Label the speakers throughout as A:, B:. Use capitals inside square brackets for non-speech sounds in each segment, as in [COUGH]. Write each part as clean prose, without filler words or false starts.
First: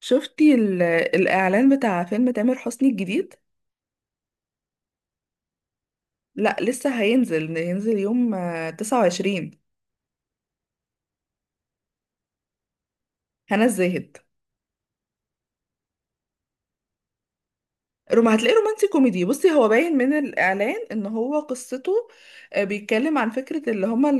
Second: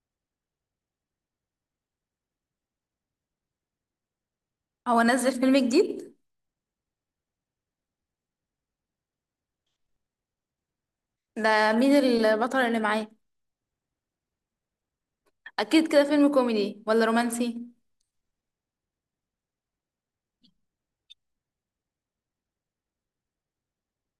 A: شفتي ال- الإعلان بتاع فيلم تامر حسني الجديد؟
B: هو نزل فيلم جديد؟
A: لا لسه هينزل هينزل يوم 29.
B: ده مين البطل اللي معاه؟
A: هنا الزاهد.
B: اكيد كده فيلم كوميدي ولا رومانسي؟
A: روم هتلاقيه رومانسي كوميدي. بصي هو باين من الإعلان إن هو قصته بيتكلم عن فكرة اللي هما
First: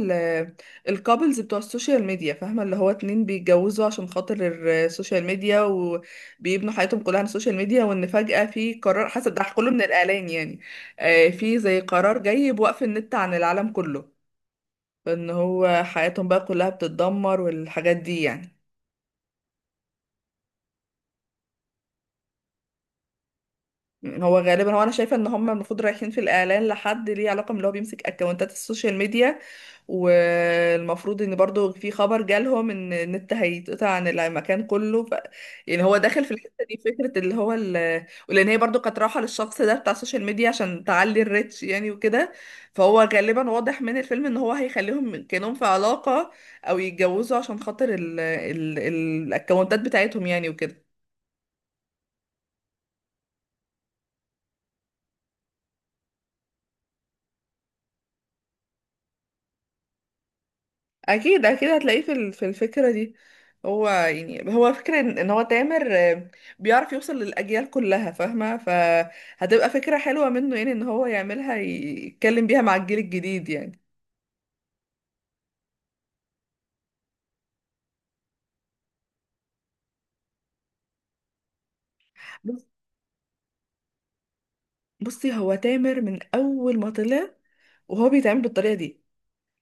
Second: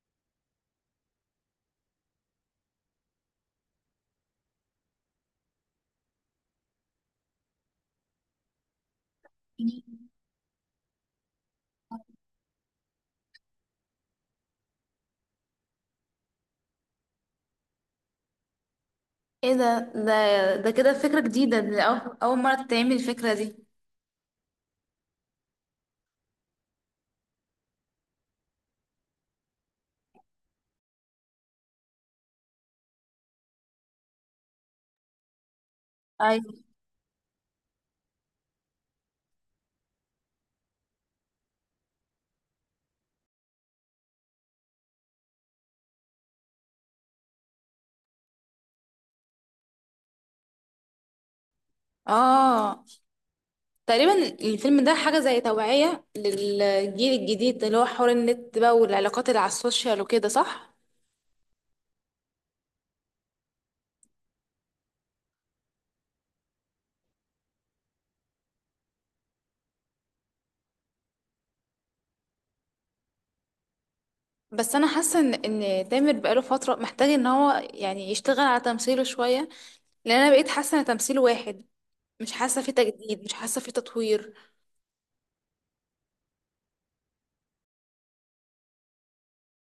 A: الكابلز بتوع السوشيال ميديا، فاهمة؟ اللي هو اتنين بيتجوزوا عشان خاطر السوشيال ميديا، وبيبنوا حياتهم كلها على السوشيال ميديا، وإن فجأة في قرار، حسب ده كله من الإعلان يعني، في زي قرار جاي بوقف النت عن العالم كله، ان هو حياتهم بقى كلها بتتدمر والحاجات دي يعني.
B: ايه ده كده فكرة جديدة، ده اول مرة تتعمل الفكرة دي؟
A: يعني هو غالبا هو انا شايفه ان هم المفروض رايحين في الاعلان لحد ليه علاقه من اللي هو بيمسك اكونتات السوشيال ميديا، والمفروض ان برضو في خبر جالهم ان النت هيتقطع عن المكان كله يعني هو داخل في الحته
B: ايوه.
A: دي فكره اللي هو ولان هي برضو كانت رايحه للشخص ده بتاع السوشيال ميديا عشان تعلي الريتش يعني وكده. فهو غالبا واضح من الفيلم ان هو هيخليهم كانهم في علاقه او يتجوزوا عشان خاطر الاكونتات بتاعتهم يعني وكده.
B: اه، تقريبا الفيلم ده حاجة زي توعية للجيل الجديد، اللي هو حوار النت بقى والعلاقات اللي على السوشيال وكده، صح؟
A: اكيد اكيد هتلاقيه في في الفكره دي. هو يعني هو فكره ان إن هو تامر بيعرف يوصل للاجيال كلها، فاهمه؟ فهتبقى فكره حلوه منه، يعني ان هو يعملها يتكلم بيها مع الجيل الجديد يعني.
B: بس انا حاسة ان تامر بقاله فترة محتاج ان هو يعني يشتغل على تمثيله شوية. لان انا بقيت حاسة ان تمثيله واحد، مش حاسة
A: بص-
B: في تجديد، مش حاسة في تطوير.
A: بصي هو تامر من اول ما طلع وهو بيتعامل بالطريقه دي.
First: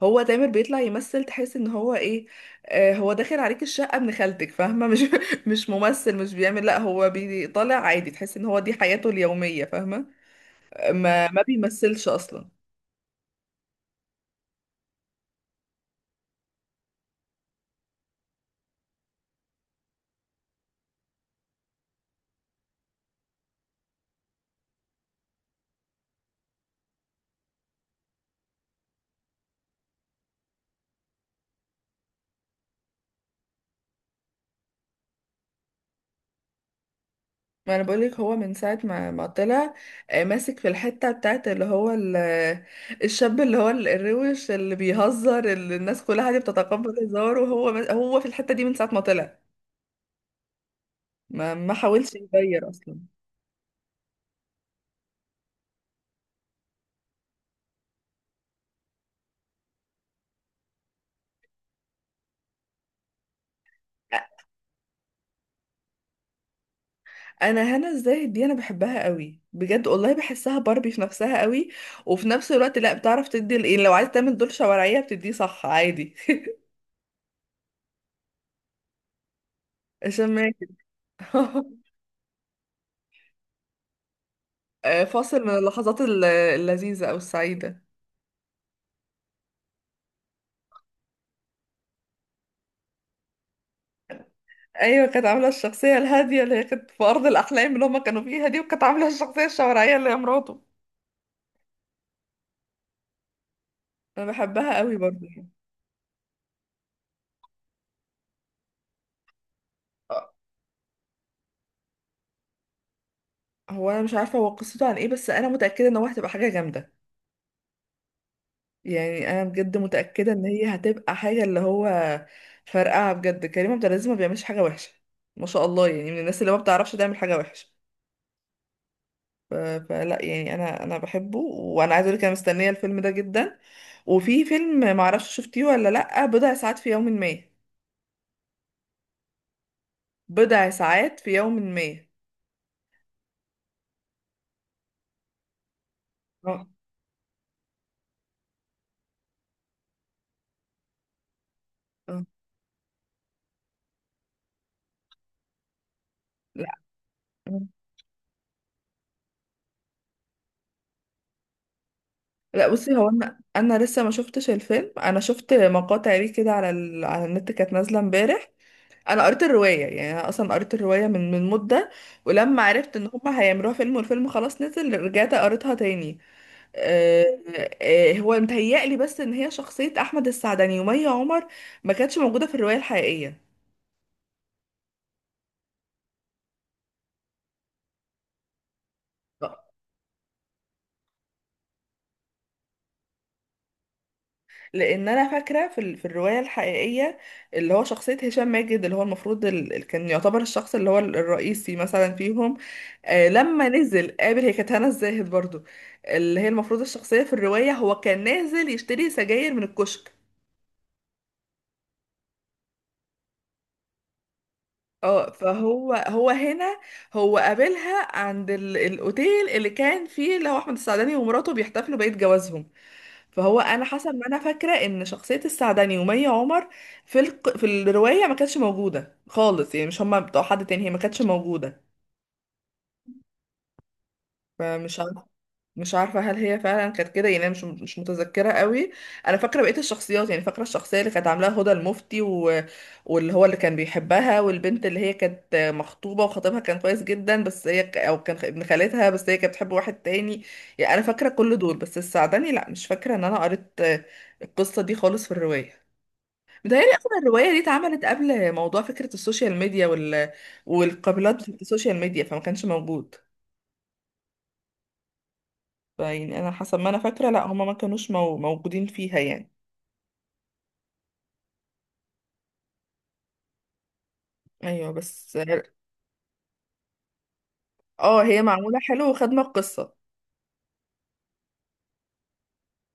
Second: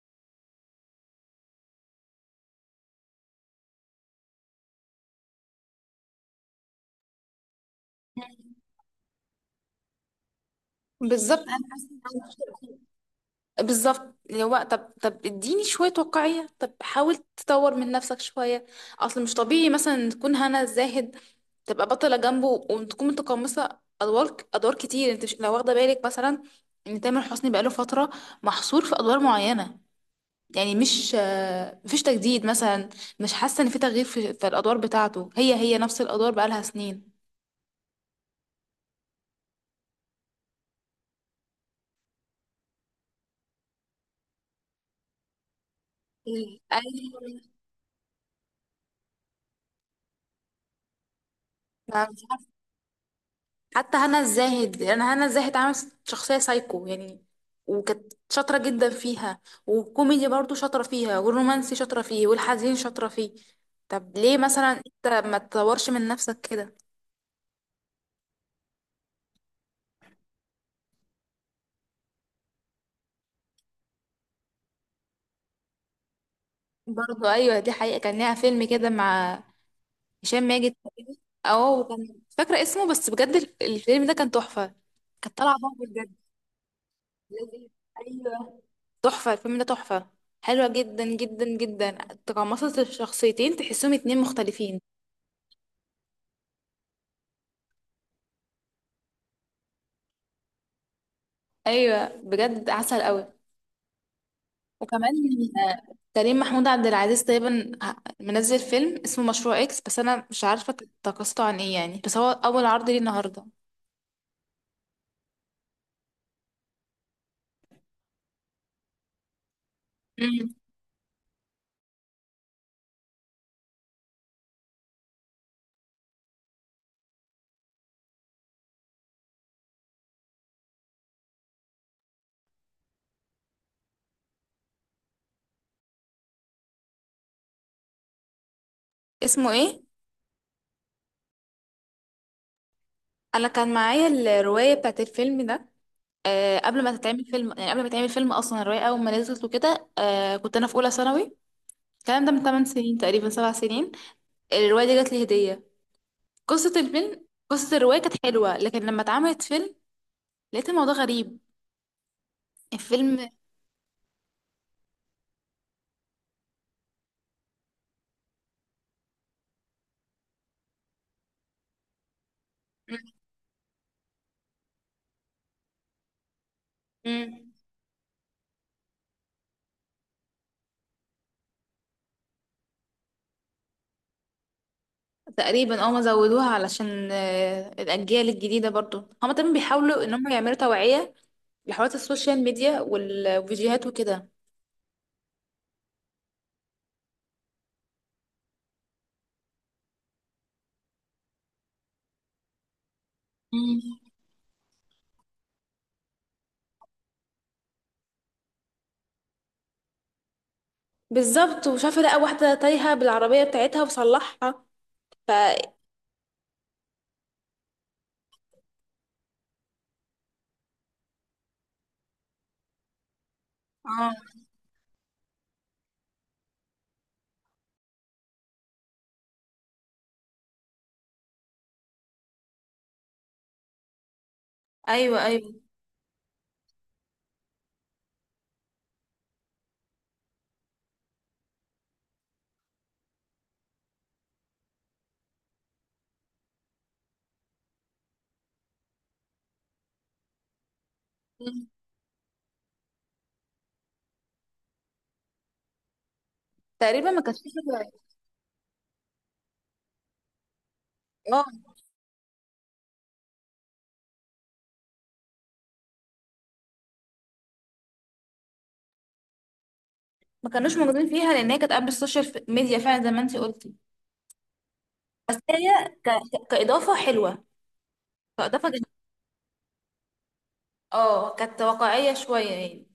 A: هو تامر بيطلع يمثل، تحس ان هو ايه، هو داخل عليك الشقه ابن خالتك، فاهمه؟ [LAUGHS] مش مش ممثل، مش بيعمل، لا هو بيطلع عادي، تحس ان هو دي حياته اليوميه، فاهمه؟ ما
B: بالظبط
A: ما
B: انا
A: بيمثلش اصلا.
B: حاسة- بالظبط، اللي هو طب اديني شويه واقعيه، طب حاول تطور من نفسك شويه. اصل مش طبيعي مثلا تكون هنا الزاهد تبقى بطله جنبه وتكون متقمصه ادوار كتير. انت مش لو واخده بالك، مثلا، ان تامر حسني بقاله فتره محصور في ادوار معينه؟ يعني مش مفيش تجديد مثلا، مش حاسه ان في تغيير في الادوار بتاعته. هي نفس الادوار بقالها سنين.
A: ما انا بقولك هو من ساعة ما طلع، ماسك في الحتة بتاعت اللي هو الشاب اللي هو الروش اللي بيهزر اللي الناس كلها دي بتتقبل
B: ايوه،
A: هزاره. وهو هو في الحتة دي من ساعة ما طلع، ما حاولش يغير اصلا.
B: حتى هنا الزاهد، انا هنا الزاهد عملت شخصيه سايكو يعني، وكانت شاطره جدا فيها، والكوميدي برضو شاطره فيها، والرومانسي شاطره فيه، والحزين شاطره فيه. طب ليه مثلا انت ما تطورش من نفسك كده؟
A: انا هنا الزاهد دي انا بحبها قوي بجد، والله بحسها باربي في نفسها قوي. وفي نفس الوقت لا بتعرف تدي يعني لو عايز تعمل دور شوارعية بتديه، صح؟ عادي. [LAUGHS]
B: برضو، ايوه، دي حقيقه. كان ليها فيلم كده مع
A: عشان
B: هشام
A: ماكن.
B: ماجد تقريبا. اه،
A: [LAUGHS]
B: وكان مش فاكره اسمه، بس بجد الفيلم ده كان تحفه. كانت
A: فاصل من
B: طالعه بقى
A: اللحظات
B: بجد.
A: اللذيذة او
B: لازم-
A: السعيدة.
B: ايوه، تحفه الفيلم ده، تحفه، حلوه جدا جدا جدا. تقمصت الشخصيتين، تحسهم اتنين مختلفين.
A: ايوه، كانت عامله الشخصيه الهاديه اللي هي كانت في ارض الاحلام اللي هما كانوا فيها دي، وكانت عامله الشخصيه الشوارعيه اللي هي مراته.
B: ايوه، بجد عسل قوي.
A: انا بحبها قوي
B: وكمان
A: برضه يعني.
B: كريم محمود عبد العزيز تقريبا منزل فيلم اسمه مشروع اكس، بس انا
A: آه،
B: مش عارفه قصته عن ايه يعني، بس هو اول عرض ليه النهارده.
A: هو انا مش عارفه هو قصته عن ايه، بس انا متاكده ان هو هتبقى حاجه جامده. يعني انا بجد متاكده ان
B: امم،
A: هي هتبقى حاجه اللي هو فرقعه بجد. كريم عبد العزيز ما بيعملش حاجه وحشه، ما شاء الله، يعني من الناس اللي ما بتعرفش تعمل حاجه وحشه. ف- فلا يعني انا بحبه، وانا عايزه اقول لك انا مستنيه الفيلم ده جدا. وفي فيلم معرفش شفتيه ولا لا، بضع ساعات في يوم ما.
B: اسمه ايه؟
A: بضع ساعات في يوم ما.
B: انا كان معايا الروايه بتاعت الفيلم ده، آه،
A: آه.
B: قبل ما تتعمل فيلم، يعني قبل ما تعمل فيلم اصلا الروايه اول ما نزلت وكده، آه، كنت انا في اولى ثانوي.
A: آه.
B: الكلام ده من 8 سنين تقريبا، 7 سنين. الروايه دي جات لي هديه.
A: لا،
B: قصه الفيلم، قصه الروايه كانت حلوه، لكن لما اتعملت فيلم لقيت الموضوع غريب.
A: لا بصي هو
B: الفيلم.
A: انا انا لسه ما شفتش الفيلم، انا شفت مقاطع ليه كده على على النت كانت نازله امبارح. انا قريت الروايه، يعني انا اصلا قريت الروايه من مده. ولما عرفت ان هم هيعملوها فيلم والفيلم خلاص نزل، رجعت قريتها تاني. آه...
B: مم.
A: هو متهيألي بس ان هي شخصيه احمد السعدني ومي عمر ما كانتش موجوده في الروايه الحقيقيه.
B: تقريبا اه، ما زودوها علشان الاجيال الجديده، برضو هما تمام بيحاولوا ان هم يعملوا توعيه لحوارات السوشيال ميديا والفيديوهات وكده.
A: لان انا فاكره في في الروايه الحقيقيه اللي هو شخصيه هشام ماجد اللي هو المفروض كان يعتبر الشخص اللي هو الرئيسي مثلا فيهم. آه، لما
B: مم.
A: نزل قابل، هي كانت هنا الزاهد برضو، اللي هي المفروض الشخصيه في الروايه. هو كان نازل يشتري سجاير من الكشك.
B: بالظبط، وشافت لقى واحده تايهه بالعربيه بتاعتها وصلحها.
A: اه
B: ف اه،
A: فهو هو هنا هو قابلها عند الاوتيل اللي كان فيه اللي هو احمد السعداني ومراته بيحتفلوا بعيد جوازهم. فهو انا حسب ما انا فاكره ان شخصيه السعدني ومي عمر في في الروايه ما كانتش موجوده خالص، يعني مش هما بتوع حد تاني، هي ما كانتش موجوده. فمش
B: ايوه
A: عارفه،
B: ايوه.
A: مش عارفه هل هي فعلا كانت كده يعني، أنا مش متذكره قوي. انا فاكره بقيه الشخصيات، يعني فاكره الشخصيه اللي كانت عاملاها هدى المفتي واللي هو اللي كان بيحبها، والبنت اللي هي كانت مخطوبه وخطيبها كان كويس جدا، بس هي او كان ابن خالتها، بس هي كانت بتحب واحد تاني. يعني انا فاكره كل
B: مم.
A: دول، بس السعدني لا، مش فاكره ان انا قريت القصه دي خالص في الروايه. متهيألي
B: تقريبا
A: أصلا
B: ما كانش
A: الرواية دي
B: فيها.
A: اتعملت قبل موضوع فكرة السوشيال ميديا والقابلات
B: اه،
A: في السوشيال ميديا، فما كانش موجود. فيعني أنا حسب ما أنا فاكرة لا، هما ما كانوش موجودين فيها يعني.
B: ما كانوش موجودين فيها، لان هي كانت قبل السوشيال ميديا فعلا، زي ما انت قلتي.
A: أيوة، بس
B: بس هي كاضافه حلوه،
A: اه هي
B: كاضافه
A: معمولة
B: جميلة.
A: حلو وخدمة القصة.
B: اه، كانت واقعيه شويه يعني.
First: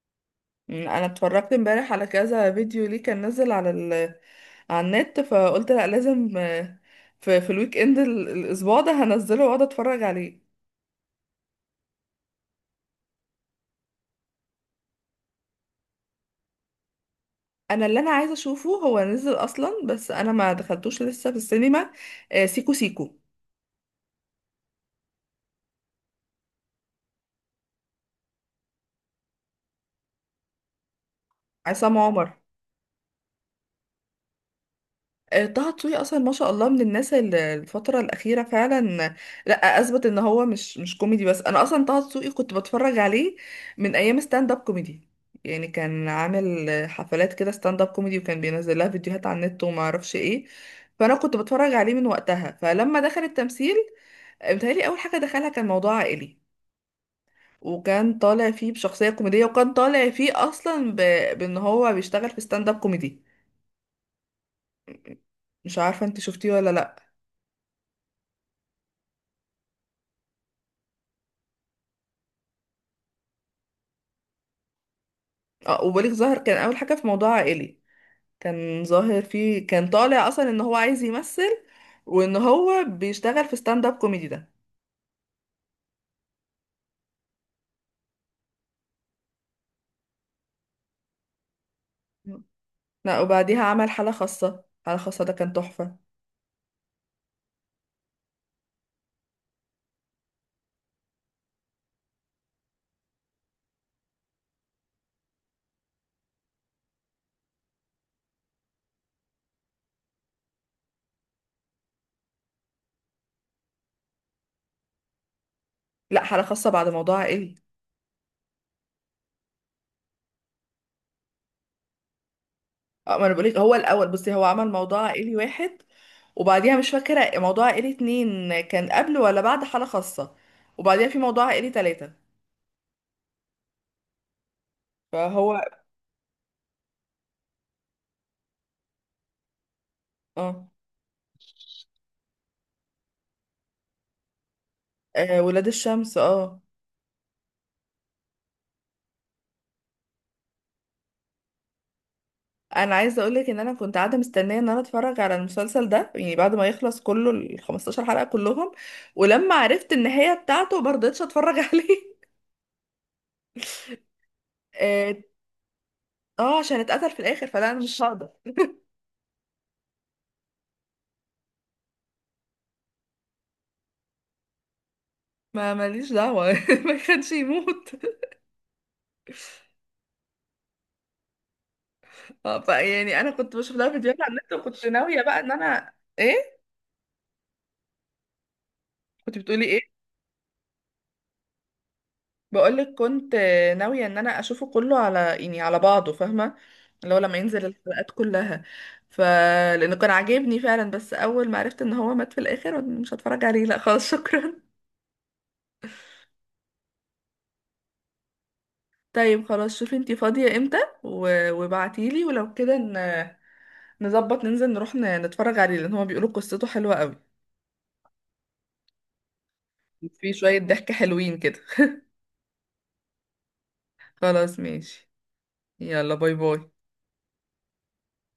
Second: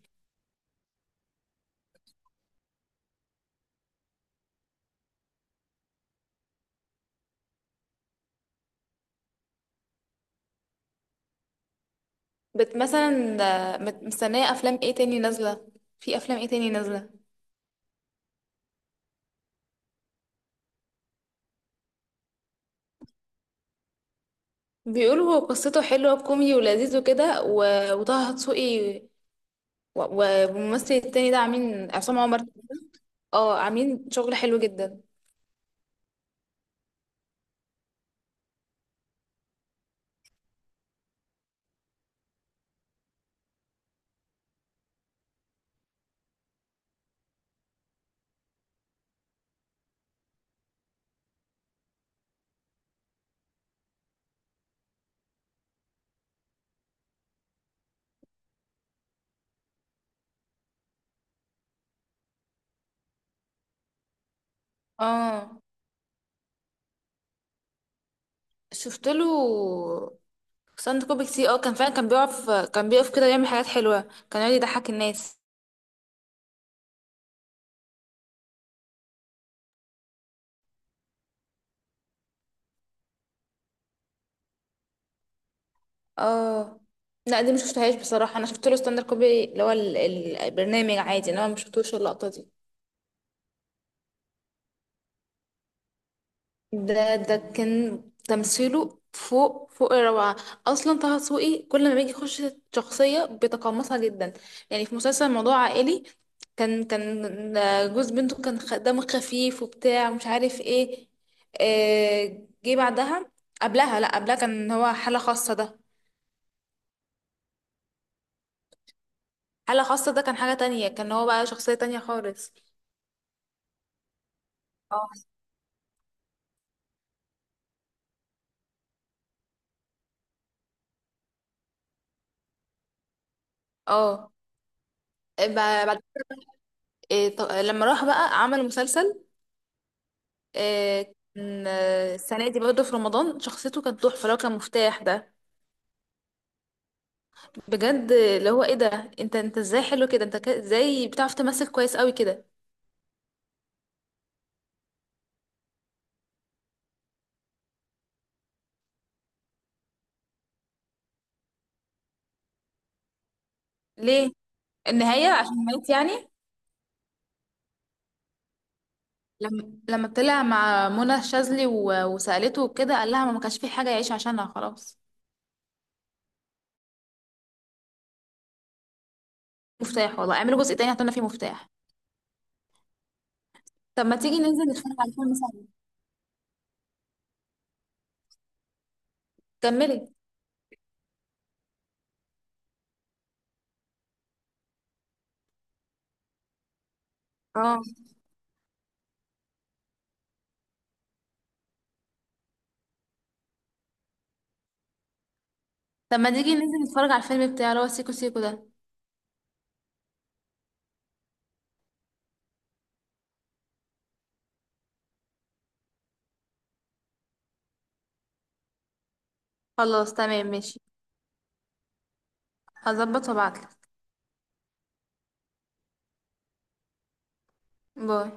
A: أنا اتفرجت امبارح على كذا فيديو ليه كان نزل على على النت، فقلت لا لازم، في الويك إند الأسبوع ده هنزله وأقعد أتفرج عليه.
B: بت مثلا، مستنية أفلام ايه تاني نازلة؟ في أفلام ايه تاني نازلة؟
A: أنا اللي أنا عايزة أشوفه هو نزل أصلا، بس أنا ما دخلتوش لسه في السينما، سيكو سيكو.
B: بيقولوا هو قصته حلوة وكوميدي ولذيذ وكده، وطه دسوقي والممثل التاني ده، عاملين
A: عصام
B: عصام
A: عمر.
B: عمر. اه، عاملين شغل حلو جدا.
A: طه دسوقي اصلا ما شاء الله من الناس اللي الفتره الاخيره فعلا لا اثبت ان هو مش مش كوميدي بس. انا اصلا طه دسوقي كنت بتفرج عليه من ايام ستاند اب كوميدي، يعني كان عامل حفلات كده ستاند اب كوميدي، وكان بينزل لها فيديوهات على النت وما اعرفش ايه. فانا كنت بتفرج عليه من وقتها. فلما دخل التمثيل، متهيألي اول حاجه دخلها كان موضوع عائلي، وكان طالع فيه بشخصيه كوميديه، وكان طالع فيه اصلا بان هو بيشتغل في ستاند اب كوميدي.
B: اه،
A: مش عارفه انت شفتيه ولا لا.
B: شفت له ساند كوبي كتير. اه، كان فعلا كان بيقف كده يعمل حاجات حلوة، كان يقعد يضحك الناس.
A: اه، وبليغ ظاهر كان اول حاجه في موضوع عائلي، كان ظاهر فيه، كان طالع اصلا ان هو عايز يمثل وان هو بيشتغل في ستاند اب كوميدي ده.
B: اه لا، دي ما شفتهاش بصراحة. انا شفت له ستاند كوبي اللي هو البرنامج عادي، انا ما شفتوش اللقطة دي.
A: لا وبعديها عمل حاله خاصه، حاله خاصه ده كان تحفه.
B: ده كان تمثيله فوق الروعة. أصلا طه دسوقي كل ما بيجي يخش شخصية بيتقمصها جدا. يعني في مسلسل موضوع عائلي، كان جوز بنته، كان دمه خفيف وبتاع ومش عارف ايه. آه، جه بعدها، قبلها، لا قبلها كان هو حالة خاصة ده.
A: لا، حاله خاصه بعد موضوع عائلي.
B: حالة خاصة ده كان حاجة تانية، كان هو بقى شخصية تانية خالص.
A: اه، ما انا بقولك، هو الاول، بصي هو عمل موضوع
B: اه
A: عائلي واحد، وبعديها مش فاكره موضوع عائلي اتنين كان قبل ولا بعد حاله خاصه، وبعديها في موضوع عائلي تلاته.
B: اه، ب-
A: فهو
B: بعد لما راح بقى عمل مسلسل،
A: اه.
B: آه، كان آه، السنة دي برضه في رمضان شخصيته كانت تحفة لو كان مفتاح ده.
A: ولاد الشمس، اه.
B: بجد، اللي هو ايه ده، انت ازاي حلو كده، انت ازاي بتعرف تمثل كويس قوي كده؟
A: انا عايزه اقولك ان انا كنت قاعده مستنيه ان انا اتفرج على المسلسل ده يعني بعد ما يخلص كله، ال 15 حلقه كلهم. ولما عرفت النهايه بتاعته ما رضيتش اتفرج [LAUGHS] عليه.
B: ليه،
A: اه.
B: النهاية عشان مات يعني؟
A: عشان اتقتل في الاخر، فلا انا مش هقدر.
B: لما طلع مع منى الشاذلي وسألته وكده قال لها ما كانش في حاجة يعيش عشانها خلاص.
A: ما ماليش دعوه [LAUGHS] ما كانش يموت. [LAUGHS]
B: مفتاح، والله اعملوا جزء تاني هتقولنا فيه مفتاح.
A: فيعني انا كنت بشوف لها
B: طب ما
A: فيديوهات على
B: تيجي
A: النت،
B: ننزل
A: وكنت
B: نتفرج على
A: ناويه
B: الفيلم
A: بقى
B: سوا؟
A: ان انا ايه. كنت بتقولي ايه؟
B: كملي.
A: بقولك كنت ناوية ان انا اشوفه كله على يعني على بعضه، فاهمة؟ اللي هو لما ينزل
B: اه،
A: الحلقات كلها. ف لانه كان عاجبني فعلا، بس اول ما عرفت ان هو مات في الاخر مش هتفرج عليه، لا خلاص [LAUGHS] شكرا.
B: طب ما تيجي ننزل نتفرج على الفيلم بتاع اللي هو سيكو سيكو ده؟
A: طيب خلاص، شوفي انتي فاضية امتى و... وابعتيلي، ولو كده نظبط ننزل نروح نتفرج عليه، لان هما بيقولوا قصته حلوة قوي.
B: خلاص
A: في
B: تمام،
A: شوية
B: ماشي.
A: ضحك حلوين كده. [LAUGHS]
B: هظبط وابعتلك.
A: خلاص ماشي. يلا باي باي.
B: باي.